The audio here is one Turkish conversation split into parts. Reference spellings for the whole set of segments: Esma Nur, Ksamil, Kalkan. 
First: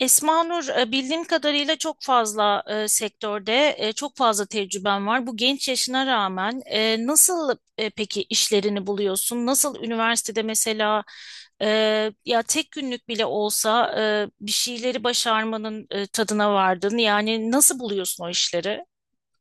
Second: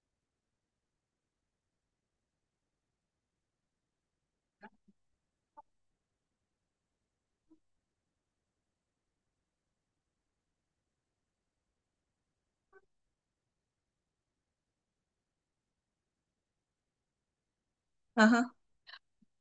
Esma Nur, bildiğim kadarıyla çok fazla sektörde çok fazla tecrüben var. Bu genç yaşına rağmen nasıl peki işlerini buluyorsun? Nasıl üniversitede mesela e, ya tek günlük bile olsa bir şeyleri başarmanın tadına vardın? Yani nasıl buluyorsun o Aha. işleri?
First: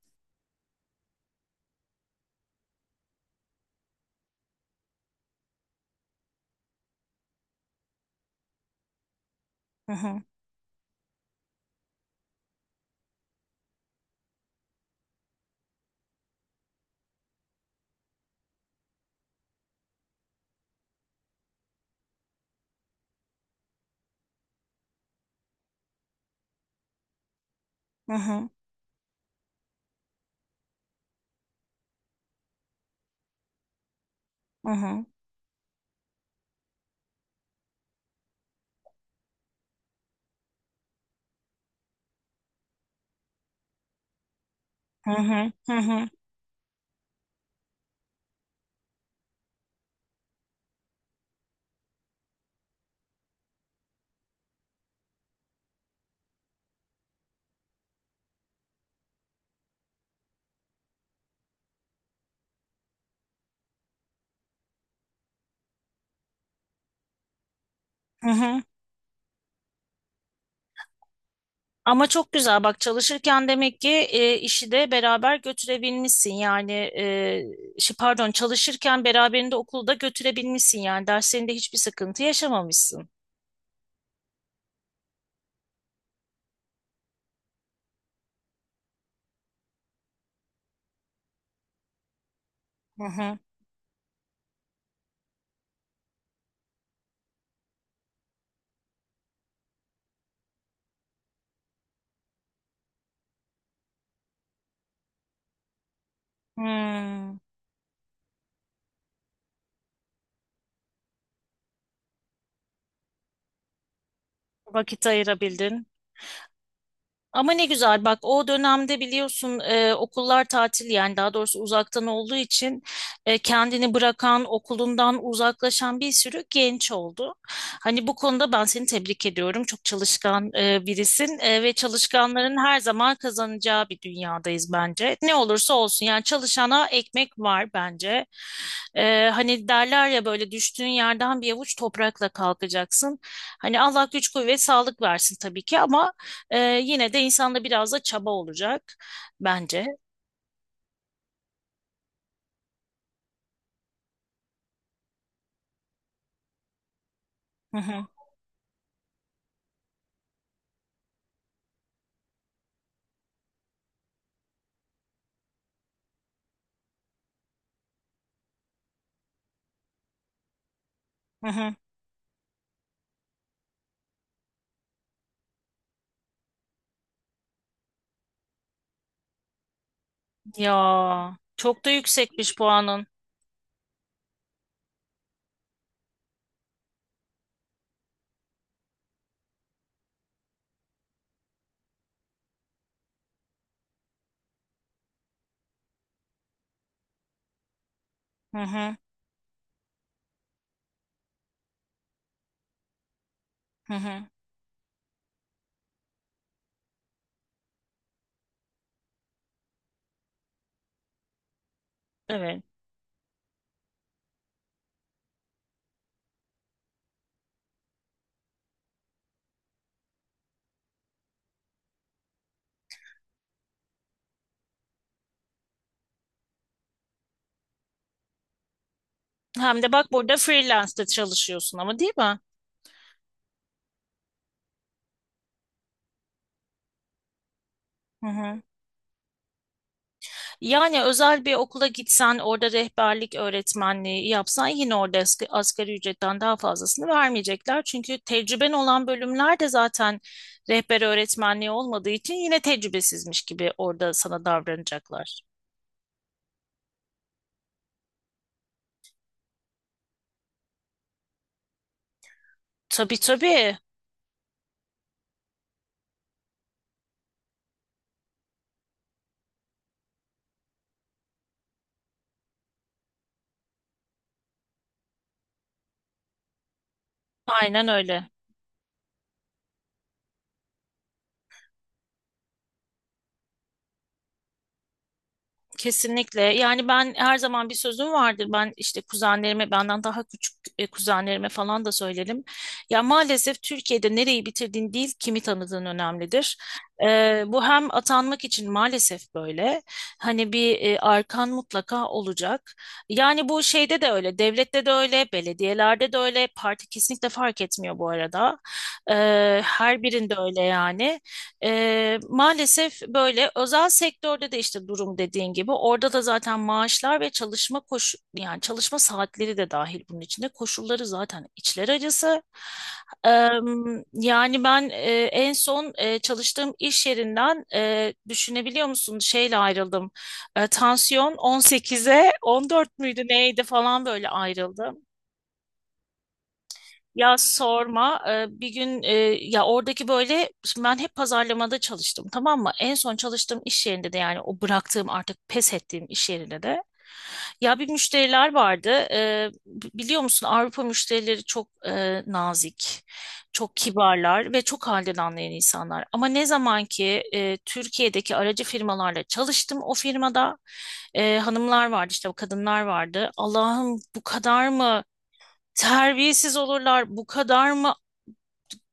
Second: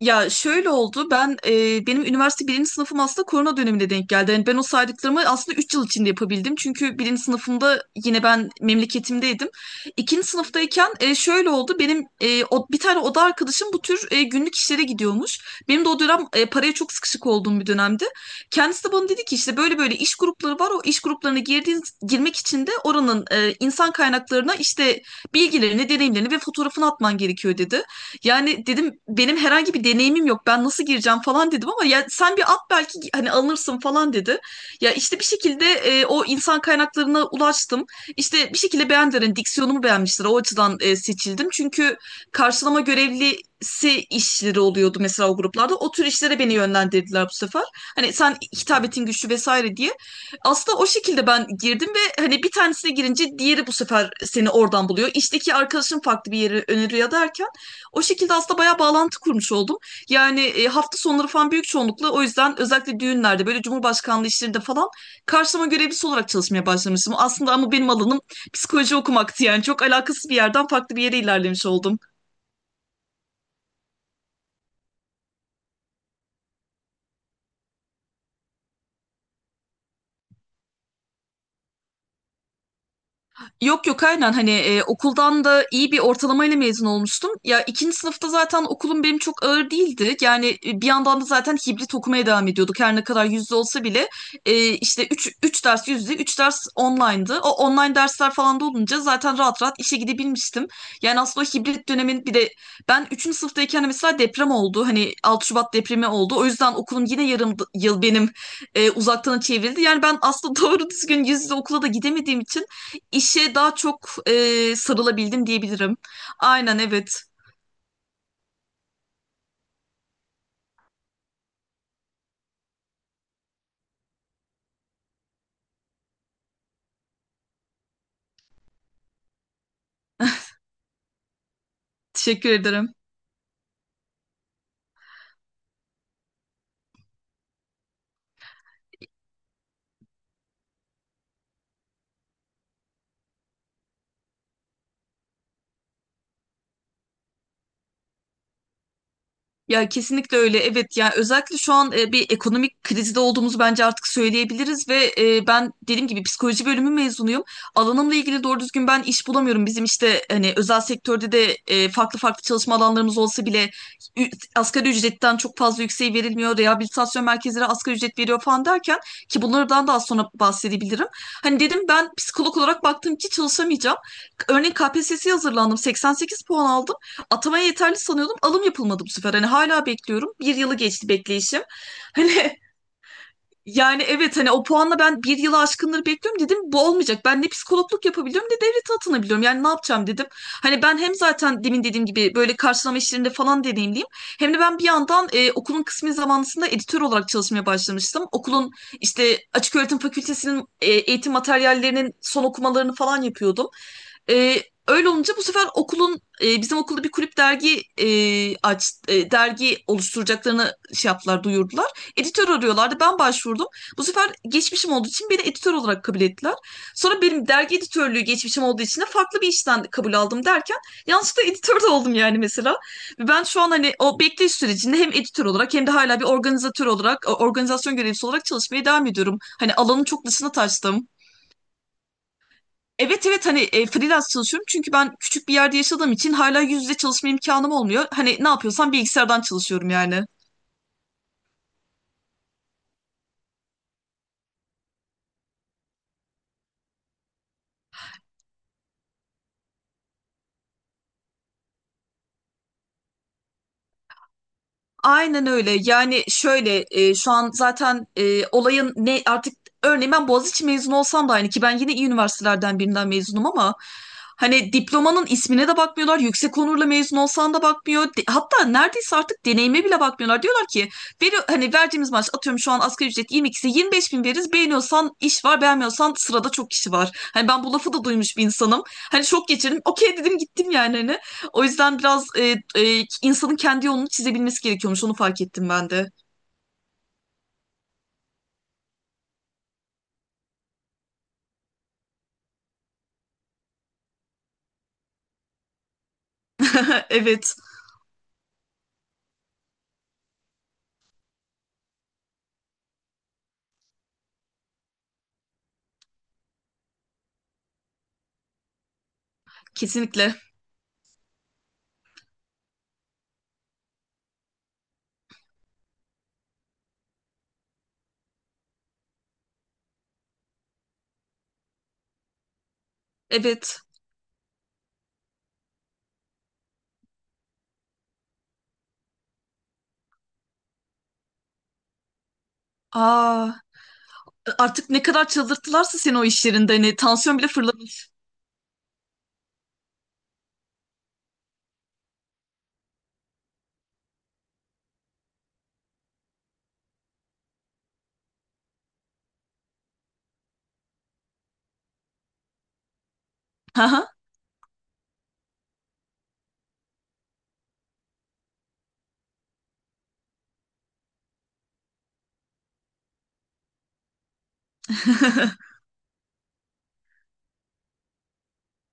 Ya şöyle oldu, ben benim üniversite birinci sınıfım aslında korona dönemine denk geldi. Yani ben o saydıklarımı aslında 3 yıl içinde yapabildim. Çünkü birinci sınıfımda yine ben memleketimdeydim. Hı hı, İkinci sınıftayken şöyle oldu, benim bir tane oda arkadaşım bu tür günlük işlere gidiyormuş. Benim de o dönem paraya çok sıkışık olduğum bir dönemdi. Kendisi de bana dedi ki işte böyle böyle iş grupları var. O iş gruplarına girdiğin, girmek için de oranın insan kaynaklarına işte bilgilerini, deneyimlerini ve fotoğrafını atman gerekiyor dedi. hı hı, Yani dedim, benim herhangi bir deneyimim yok. Ben nasıl gireceğim falan dedim, ama ya sen bir at, belki hani alınırsın falan dedi. hı Ya hı, işte bir şekilde o insan kaynaklarına ulaştım. İşte bir şekilde beğendiler. Hani diksiyonumu beğenmişler. O açıdan seçildim. Çünkü karşılama görevlisi işleri oluyordu hı mesela o hı, hı gruplarda. O tür hı, işlere beni yönlendirdiler bu sefer. Hani sen hitabetin güçlü vesaire diye. Aslında o şekilde ben girdim ve hani bir tanesine girince diğeri bu sefer seni oradan buluyor. İşteki arkadaşın farklı bir yeri öneriyor derken o şekilde aslında bayağı bağlantı kurmuş oldum. Yani hafta sonları falan büyük çoğunlukla o yüzden, özellikle düğünlerde, böyle Cumhurbaşkanlığı işlerinde falan karşılama görevlisi olarak çalışmaya başlamıştım. Aslında ama benim alanım hı hı. psikoloji okumaktı, yani çok alakasız bir yerden farklı bir yere ilerlemiş oldum. Ama çok güzel bak, çalışırken demek ki işi de beraber götürebilmişsin, yani şey, pardon, çalışırken beraberinde okulu da götürebilmişsin, yani derslerinde hiçbir sıkıntı yaşamamışsın. Yok yok, aynen, hani okuldan da iyi bir ortalamayla mezun olmuştum. Ya ikinci sınıfta zaten okulum benim çok ağır değildi. Yani bir yandan da zaten hibrit okumaya devam ediyorduk. Her Hı ne kadar hı. yüzde olsa bile işte üç ders yüzde, 3 ders online'dı. O online dersler falan da olunca zaten rahat rahat işe gidebilmiştim. Yani aslında o hibrit dönemin bir de ben üçüncü sınıftayken de mesela deprem oldu. Hani 6 Şubat depremi oldu. O yüzden okulum yine Hmm. yarım yıl benim uzaktan çevrildi. Yani ben aslında doğru düzgün yüz yüze okula da gidemediğim için İşe daha çok Vakit sarılabildim ayırabildin. diyebilirim. Aynen evet. Ama ne güzel, bak o dönemde biliyorsun okullar tatil, yani daha doğrusu uzaktan olduğu için kendini bırakan, okulundan uzaklaşan bir sürü genç oldu. Hani bu konuda ben seni tebrik ediyorum. Çok çalışkan birisin ve Teşekkür çalışkanların her ederim. zaman kazanacağı bir dünyadayız bence. Ne olursa olsun, yani çalışana ekmek var bence. Hani derler ya, böyle düştüğün yerden bir avuç toprakla kalkacaksın. Hani Allah güç kuvvet sağlık versin tabii ki, ama ee, yine de insanda biraz da çaba olacak bence. Ya kesinlikle öyle. Evet, yani özellikle şu an bir ekonomik krizde olduğumuzu bence artık söyleyebiliriz ve ben dediğim gibi psikoloji bölümü mezunuyum. Hı hı, Alanımla ilgili doğru düzgün ben iş bulamıyorum. Bizim işte hani özel sektörde de farklı farklı çalışma alanlarımız olsa bile ü- asgari ücretten çok fazla yükseği verilmiyor. Rehabilitasyon merkezleri asgari ücret veriyor falan derken, ki bunlardan daha sonra bahsedebilirim. hı Hani hı. dedim ben psikolog olarak baktım ki çalışamayacağım. Örneğin KPSS'ye hazırlandım. 88 puan aldım. Atamaya yeterli sanıyordum. Alım yapılmadı bu sefer. Hani hala bekliyorum. Bir yılı geçti Ya bekleyişim. çok da yüksekmiş Hani puanın. yani evet, hani o puanla ben bir yılı aşkınları bekliyorum, dedim bu olmayacak. Ben ne psikologluk yapabiliyorum ne devlete atanabiliyorum. Yani ne yapacağım dedim. Hani ben hem zaten demin dediğim gibi böyle karşılama işlerinde falan deneyimliyim. Hem de ben bir yandan okulun kısmi zamanlısında editör olarak çalışmaya başlamıştım. Hı Okulun hı, işte açık öğretim fakültesinin eğitim materyallerinin son okumalarını falan yapıyordum. hı hı. E, Öyle olunca bu sefer okulun bizim okulda bir kulüp dergi dergi oluşturacaklarını şey yaptılar, duyurdular. Editör Evet. arıyorlardı. Ben başvurdum. Bu sefer geçmişim olduğu için beni editör olarak kabul ettiler. Sonra benim dergi editörlüğü geçmişim olduğu için de farklı bir işten kabul aldım derken yanlışlıkla editör de oldum yani mesela. Ben şu an hani o bekleyiş sürecinde hem editör olarak hem de hala bir organizatör olarak, organizasyon görevlisi olarak çalışmaya devam ediyorum. Hani Hem de alanın bak, çok burada dışına freelance'da taştım. çalışıyorsun ama, değil mi? Evet evet, hani freelance çalışıyorum çünkü ben küçük bir yerde yaşadığım için hala yüz yüze çalışma imkanım olmuyor. Hı Hani ne hı. yapıyorsam bilgisayardan çalışıyorum yani. Yani özel bir okula gitsen, orada rehberlik öğretmenliği yapsan, yine orada asgari ücretten daha fazlasını vermeyecekler. Çünkü tecrüben olan bölümler de zaten rehber öğretmenliği olmadığı için yine tecrübesizmiş gibi orada sana davranacaklar. Aynen öyle. Yani şöyle şu an zaten olayın ne artık, örneğin ben Boğaziçi mezunu olsam da aynı, ki ben yine iyi üniversitelerden birinden Tabii mezunum ama tabii. hani diplomanın ismine de bakmıyorlar. Yüksek onurla mezun olsan da bakmıyor. Hatta neredeyse artık deneyime bile bakmıyorlar. Diyorlar ki veri, hani verdiğimiz maaş, atıyorum şu an asgari ücret 22'si 25 bin veririz. Beğeniyorsan iş var, beğenmiyorsan sırada çok kişi var. Hani ben bu Aynen lafı da öyle. duymuş bir insanım. Hani şok geçirdim. Okey dedim gittim yani hani. O yüzden biraz insanın kendi yolunu çizebilmesi gerekiyormuş. Onu fark ettim ben de. Kesinlikle. Yani ben her zaman bir sözüm vardır. Ben işte kuzenlerime, benden daha küçük kuzenlerime falan da söylerim. Ya maalesef Türkiye'de nereyi bitirdiğin değil, kimi tanıdığın önemlidir. Evet, Bu hem atanmak için maalesef böyle. Hani bir arkan mutlaka olacak. Yani bu şeyde de öyle, devlette de öyle, belediyelerde de öyle. Parti kesinlikle fark etmiyor bu arada. Her kesinlikle. birinde öyle yani. Maalesef böyle özel sektörde de işte durum dediğin gibi, orada da zaten maaşlar ve çalışma yani çalışma saatleri de dahil bunun içinde, koşulları zaten içler acısı. Eee, Evet. Yani ben en son çalıştığım iş yerinden, düşünebiliyor musun, şeyle ayrıldım. Tansiyon 18'e 14 müydü Aa, neydi falan, böyle artık ne ayrıldım. kadar çıldırttılarsa seni o iş yerinde, hani Ya tansiyon bile fırlamış. sorma. Bir gün ya oradaki, böyle şimdi ben hep pazarlamada çalıştım, tamam mı? En son çalıştığım iş yerinde de, yani o bıraktığım, artık pes ettiğim iş yerinde de, ya bir müşteriler vardı. Biliyor musun, Avrupa müşterileri çok nazik, çok Haha. kibarlar ve çok halden anlayan insanlar. Ama ne zaman ki Türkiye'deki aracı firmalarla çalıştım, o firmada hanımlar vardı, işte o kadınlar vardı. Allah'ım, bu kadar mı terbiyesiz olurlar, bu kadar mı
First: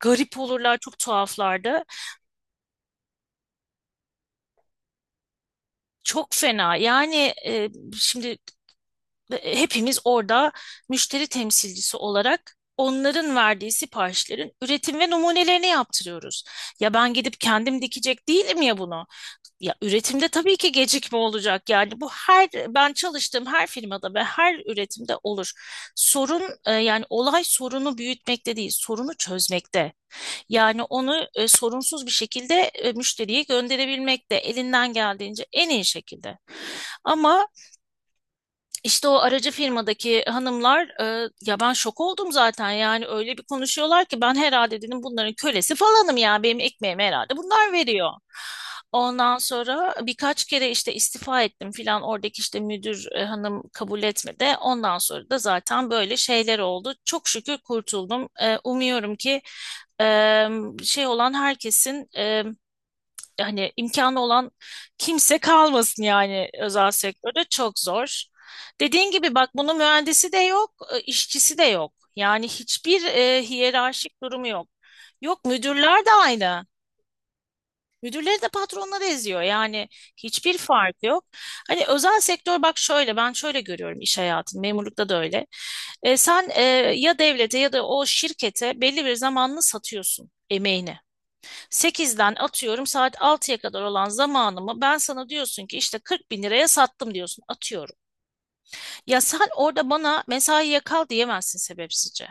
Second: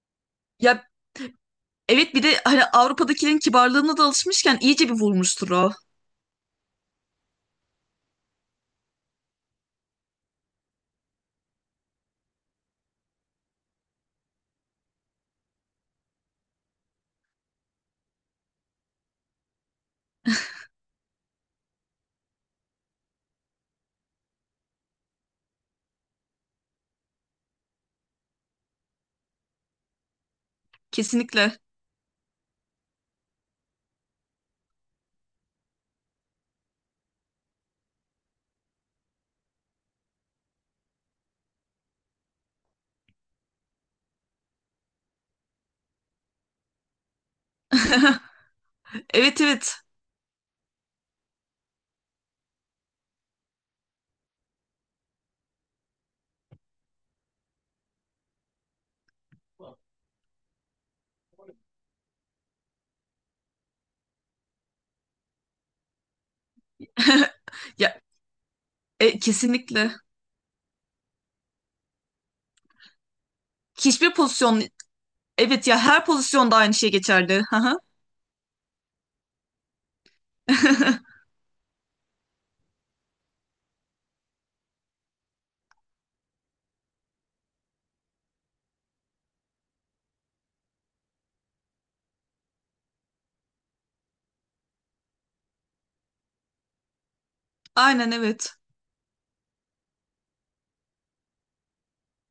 garip olurlar, Ya çok tuhaflardı. evet, bir de hani Avrupa'dakilerin kibarlığına da alışmışken iyice bir vurmuştur o. Çok fena. Yani şimdi hepimiz orada müşteri temsilcisi olarak onların verdiği siparişlerin üretim ve numunelerini yaptırıyoruz. Ya ben gidip kendim dikecek değilim ya bunu. Ya üretimde tabii ki gecikme olacak. Yani bu, her ben çalıştığım her firmada ve her üretimde olur. Sorun yani olay, sorunu büyütmekte değil, sorunu çözmekte. Yani onu Kesinlikle. sorunsuz bir şekilde müşteriye gönderebilmek de elinden geldiğince en iyi şekilde. Ama işte o aracı firmadaki hanımlar ya ben şok oldum zaten, yani öyle bir konuşuyorlar ki ben herhalde dedim bunların kölesi falanım, ya benim ekmeğimi herhalde bunlar veriyor. Ondan Evet evet. sonra birkaç kere işte istifa ettim filan, oradaki işte müdür hanım kabul etmedi. Ondan sonra da zaten böyle şeyler oldu. Çok şükür kurtuldum. Umuyorum ki e, şey olan herkesin, hani imkanı olan kimse kalmasın, yani özel sektörde çok Ya zor. Dediğin gibi bak, bunun kesinlikle. mühendisi de yok, işçisi de yok. Yani hiçbir Hiçbir hiyerarşik durumu pozisyon yok. Yok, evet, ya müdürler her de pozisyonda aynı. aynı şey geçerli. Hı hı. Müdürleri de patronları eziyor. Yani hiçbir fark yok. Hani özel sektör, bak şöyle, ben şöyle görüyorum iş hayatını. Memurlukta da öyle. Sen ya devlete ya da o şirkete belli bir zamanını satıyorsun, emeğini. 8'den atıyorum, saat 6'ya kadar olan zamanımı ben sana diyorsun ki işte 40 bin liraya sattım, diyorsun, atıyorum. Aynen evet. Ya sen orada bana mesaiye kal diyemezsin sebepsizce.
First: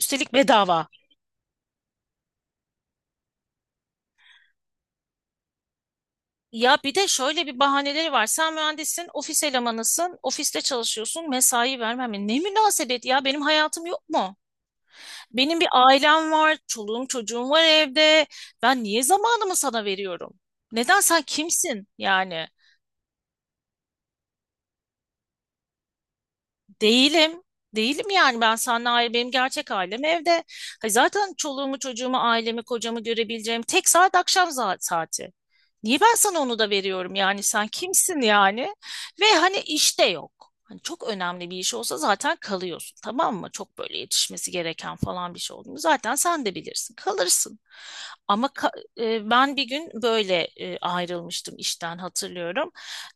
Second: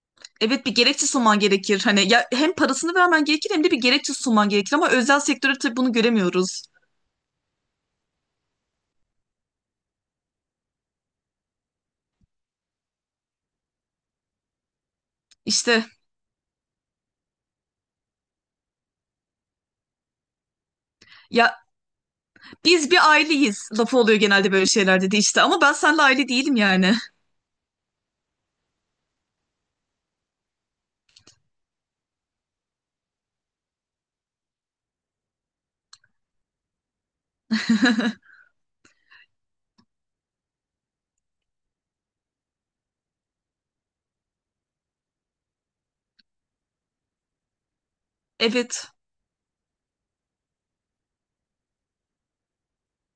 Üstelik Evet, bir bedava. gerekçe sunman gerekir. Hani ya hem parasını vermen gerekir hem de bir gerekçe sunman gerekir ama özel sektörde tabii bunu göremiyoruz. Ya bir de şöyle bir bahaneleri var. Sen mühendissin, ofis elemanısın, ofiste çalışıyorsun, mesai vermem. Ne münasebet, ya benim hayatım yok mu? Benim bir İşte ailem var, çoluğum çocuğum var evde. Ben niye zamanımı sana veriyorum? Neden, sen ya kimsin yani? biz bir aileyiz lafı oluyor genelde böyle şeylerde de işte, ama ben seninle aile değilim yani. Değilim. Değilim, yani ben seninle ayrı, benim gerçek ailem evde. Hayır, zaten çoluğumu çocuğumu ailemi kocamı görebileceğim tek saat akşam saati. Niye ben sana onu da veriyorum, yani sen kimsin yani? Ve hani işte yok. Hani çok önemli bir iş olsa zaten kalıyorsun, tamam mı? Çok böyle yetişmesi gereken falan bir şey oldu mu zaten, sen de bilirsin, kalırsın. Ama Evet. Ben bir gün böyle ayrılmıştım işten, hatırlıyorum.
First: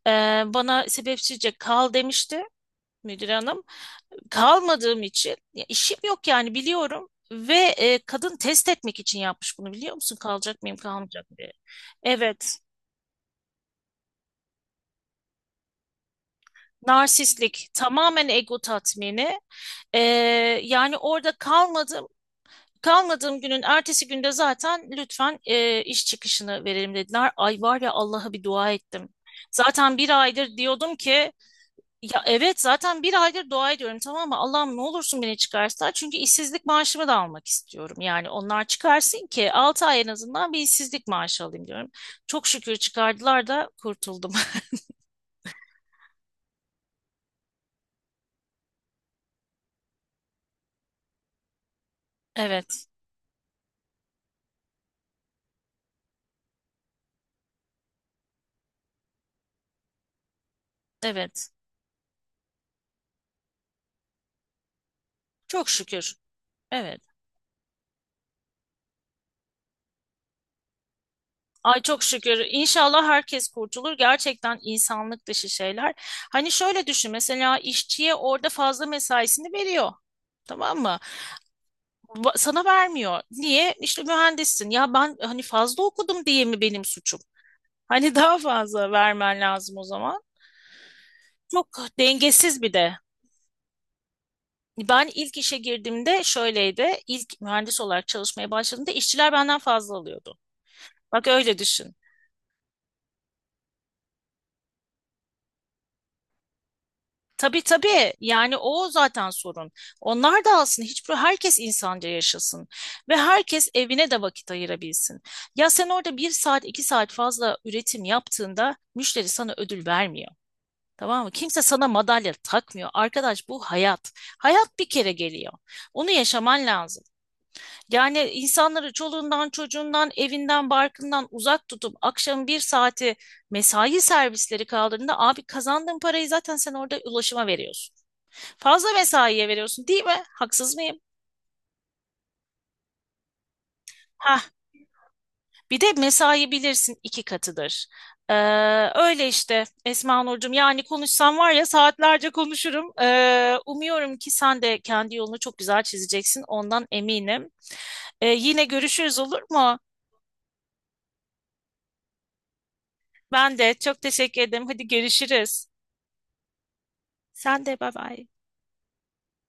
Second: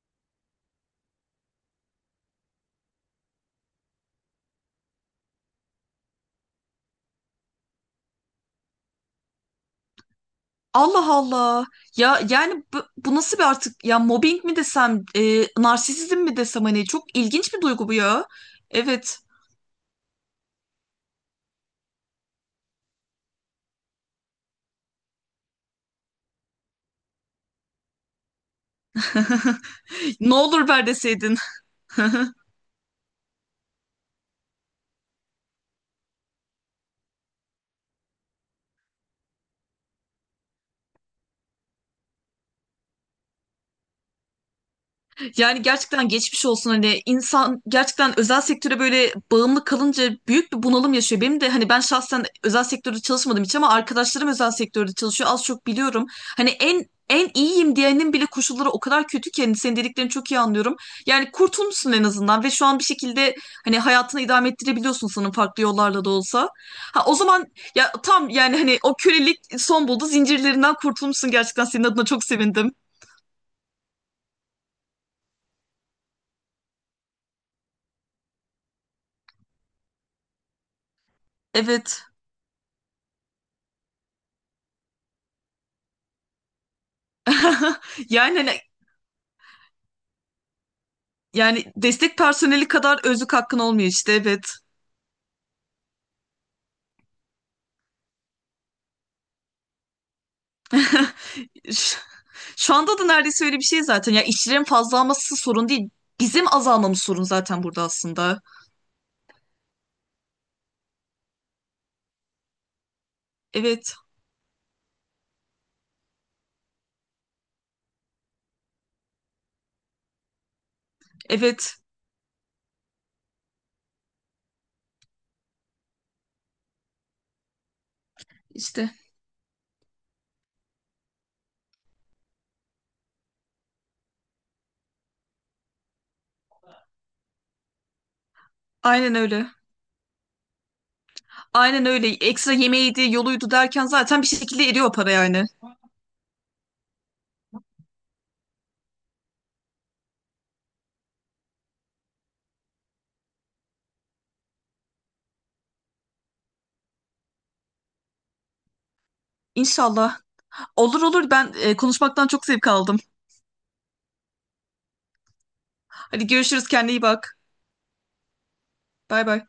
E, Bana sebepsizce kal demişti müdür hanım, kalmadığım için, ya işim yok yani biliyorum, ve kadın test etmek için yapmış bunu, biliyor musun? Kalacak mıyım, Allah kalmayacak mı diye. Allah. Ya Evet. yani bu, bu nasıl bir artık, ya mobbing mi desem, narsisizm mi desem, hani çok ilginç bir Narsistlik, duygu bu ya. tamamen ego Evet. tatmini. E, Yani orada kalmadım, kalmadığım günün ertesi günde zaten lütfen iş çıkışını verelim dediler. Ay, var ya, Allah'a bir dua ettim. Zaten bir Ne aydır olur ver diyordum ki, deseydin. ya evet, zaten bir aydır dua ediyorum, tamam mı? Allah'ım ne olursun beni çıkarsa. Çünkü işsizlik maaşımı da almak istiyorum. Yani onlar çıkarsın ki 6 ay en azından bir işsizlik maaşı alayım diyorum. Çok şükür çıkardılar da kurtuldum. Yani gerçekten geçmiş olsun, hani insan gerçekten özel sektöre böyle bağımlı kalınca büyük bir bunalım yaşıyor. Benim de hani, ben şahsen özel Evet, sektörde çalışmadım hiç ama arkadaşlarım özel sektörde çalışıyor, az çok biliyorum. Hani en en iyiyim diyenin bile koşulları o kadar kötü ki, hani senin dediklerini çok iyi anlıyorum. Yani evet. kurtulmuşsun en azından ve şu an bir şekilde hani hayatını idame ettirebiliyorsun sanırım, farklı Çok yollarla da şükür. olsa. Evet. Ha o zaman ya tam, yani hani o kölelik son buldu, zincirlerinden kurtulmuşsun, gerçekten Ay senin çok adına çok şükür. sevindim. İnşallah herkes kurtulur. Gerçekten insanlık dışı şeyler. Hani şöyle düşün, mesela işçiye orada fazla mesaisini veriyor. Tamam mı? Evet. Sana vermiyor. Niye? İşte mühendissin. Ya ben hani fazla okudum diye mi benim suçum? Hani Yani daha hani fazla vermen lazım o zaman. Çok yani destek dengesiz personeli bir de. kadar özlük hakkın olmuyor işte, evet. Ben ilk işe girdiğimde şöyleydi. İlk mühendis olarak çalışmaya başladığımda işçiler benden fazla alıyordu. Bak öyle düşün. Ş- şu anda da neredeyse öyle bir şey zaten. Ya işçilerin fazla alması sorun değil. Bizim azalmamız sorun Tabii zaten burada tabii, aslında. yani o zaten sorun. Onlar da alsın. Hiçbir, herkes insanca yaşasın ve herkes Evet, evine de vakit ayırabilsin. Ya sen orada bir saat iki saat fazla üretim yaptığında müşteri sana ödül vermiyor. Tamam mı? Kimse evet sana madalya takmıyor. Arkadaş, bu hayat. Hayat bir kere geliyor. Onu yaşaman lazım. Yani işte. insanları çoluğundan, çocuğundan, evinden, barkından uzak tutup akşam bir saati mesai servisleri kaldığında, abi kazandığın parayı zaten sen orada ulaşıma veriyorsun. Fazla Aynen öyle. mesaiye veriyorsun, değil mi? Haksız mıyım? Aynen öyle. Ekstra yemeğiydi, yoluydu derken zaten bir Ha? şekilde eriyor o para yani. Bir de mesai bilirsin iki katıdır. Ee, Öyle işte Esma Nurcuğum. Yani konuşsam var ya, saatlerce konuşurum. Umuyorum ki sen de kendi yolunu çok güzel çizeceksin. Ondan eminim. Yine görüşürüz, olur mu? İnşallah. Olur olur, ben konuşmaktan çok zevk aldım. Ben de çok teşekkür ederim. Hadi görüşürüz. Hadi görüşürüz, kendine iyi bak. Sen de bay bay. Bay bay.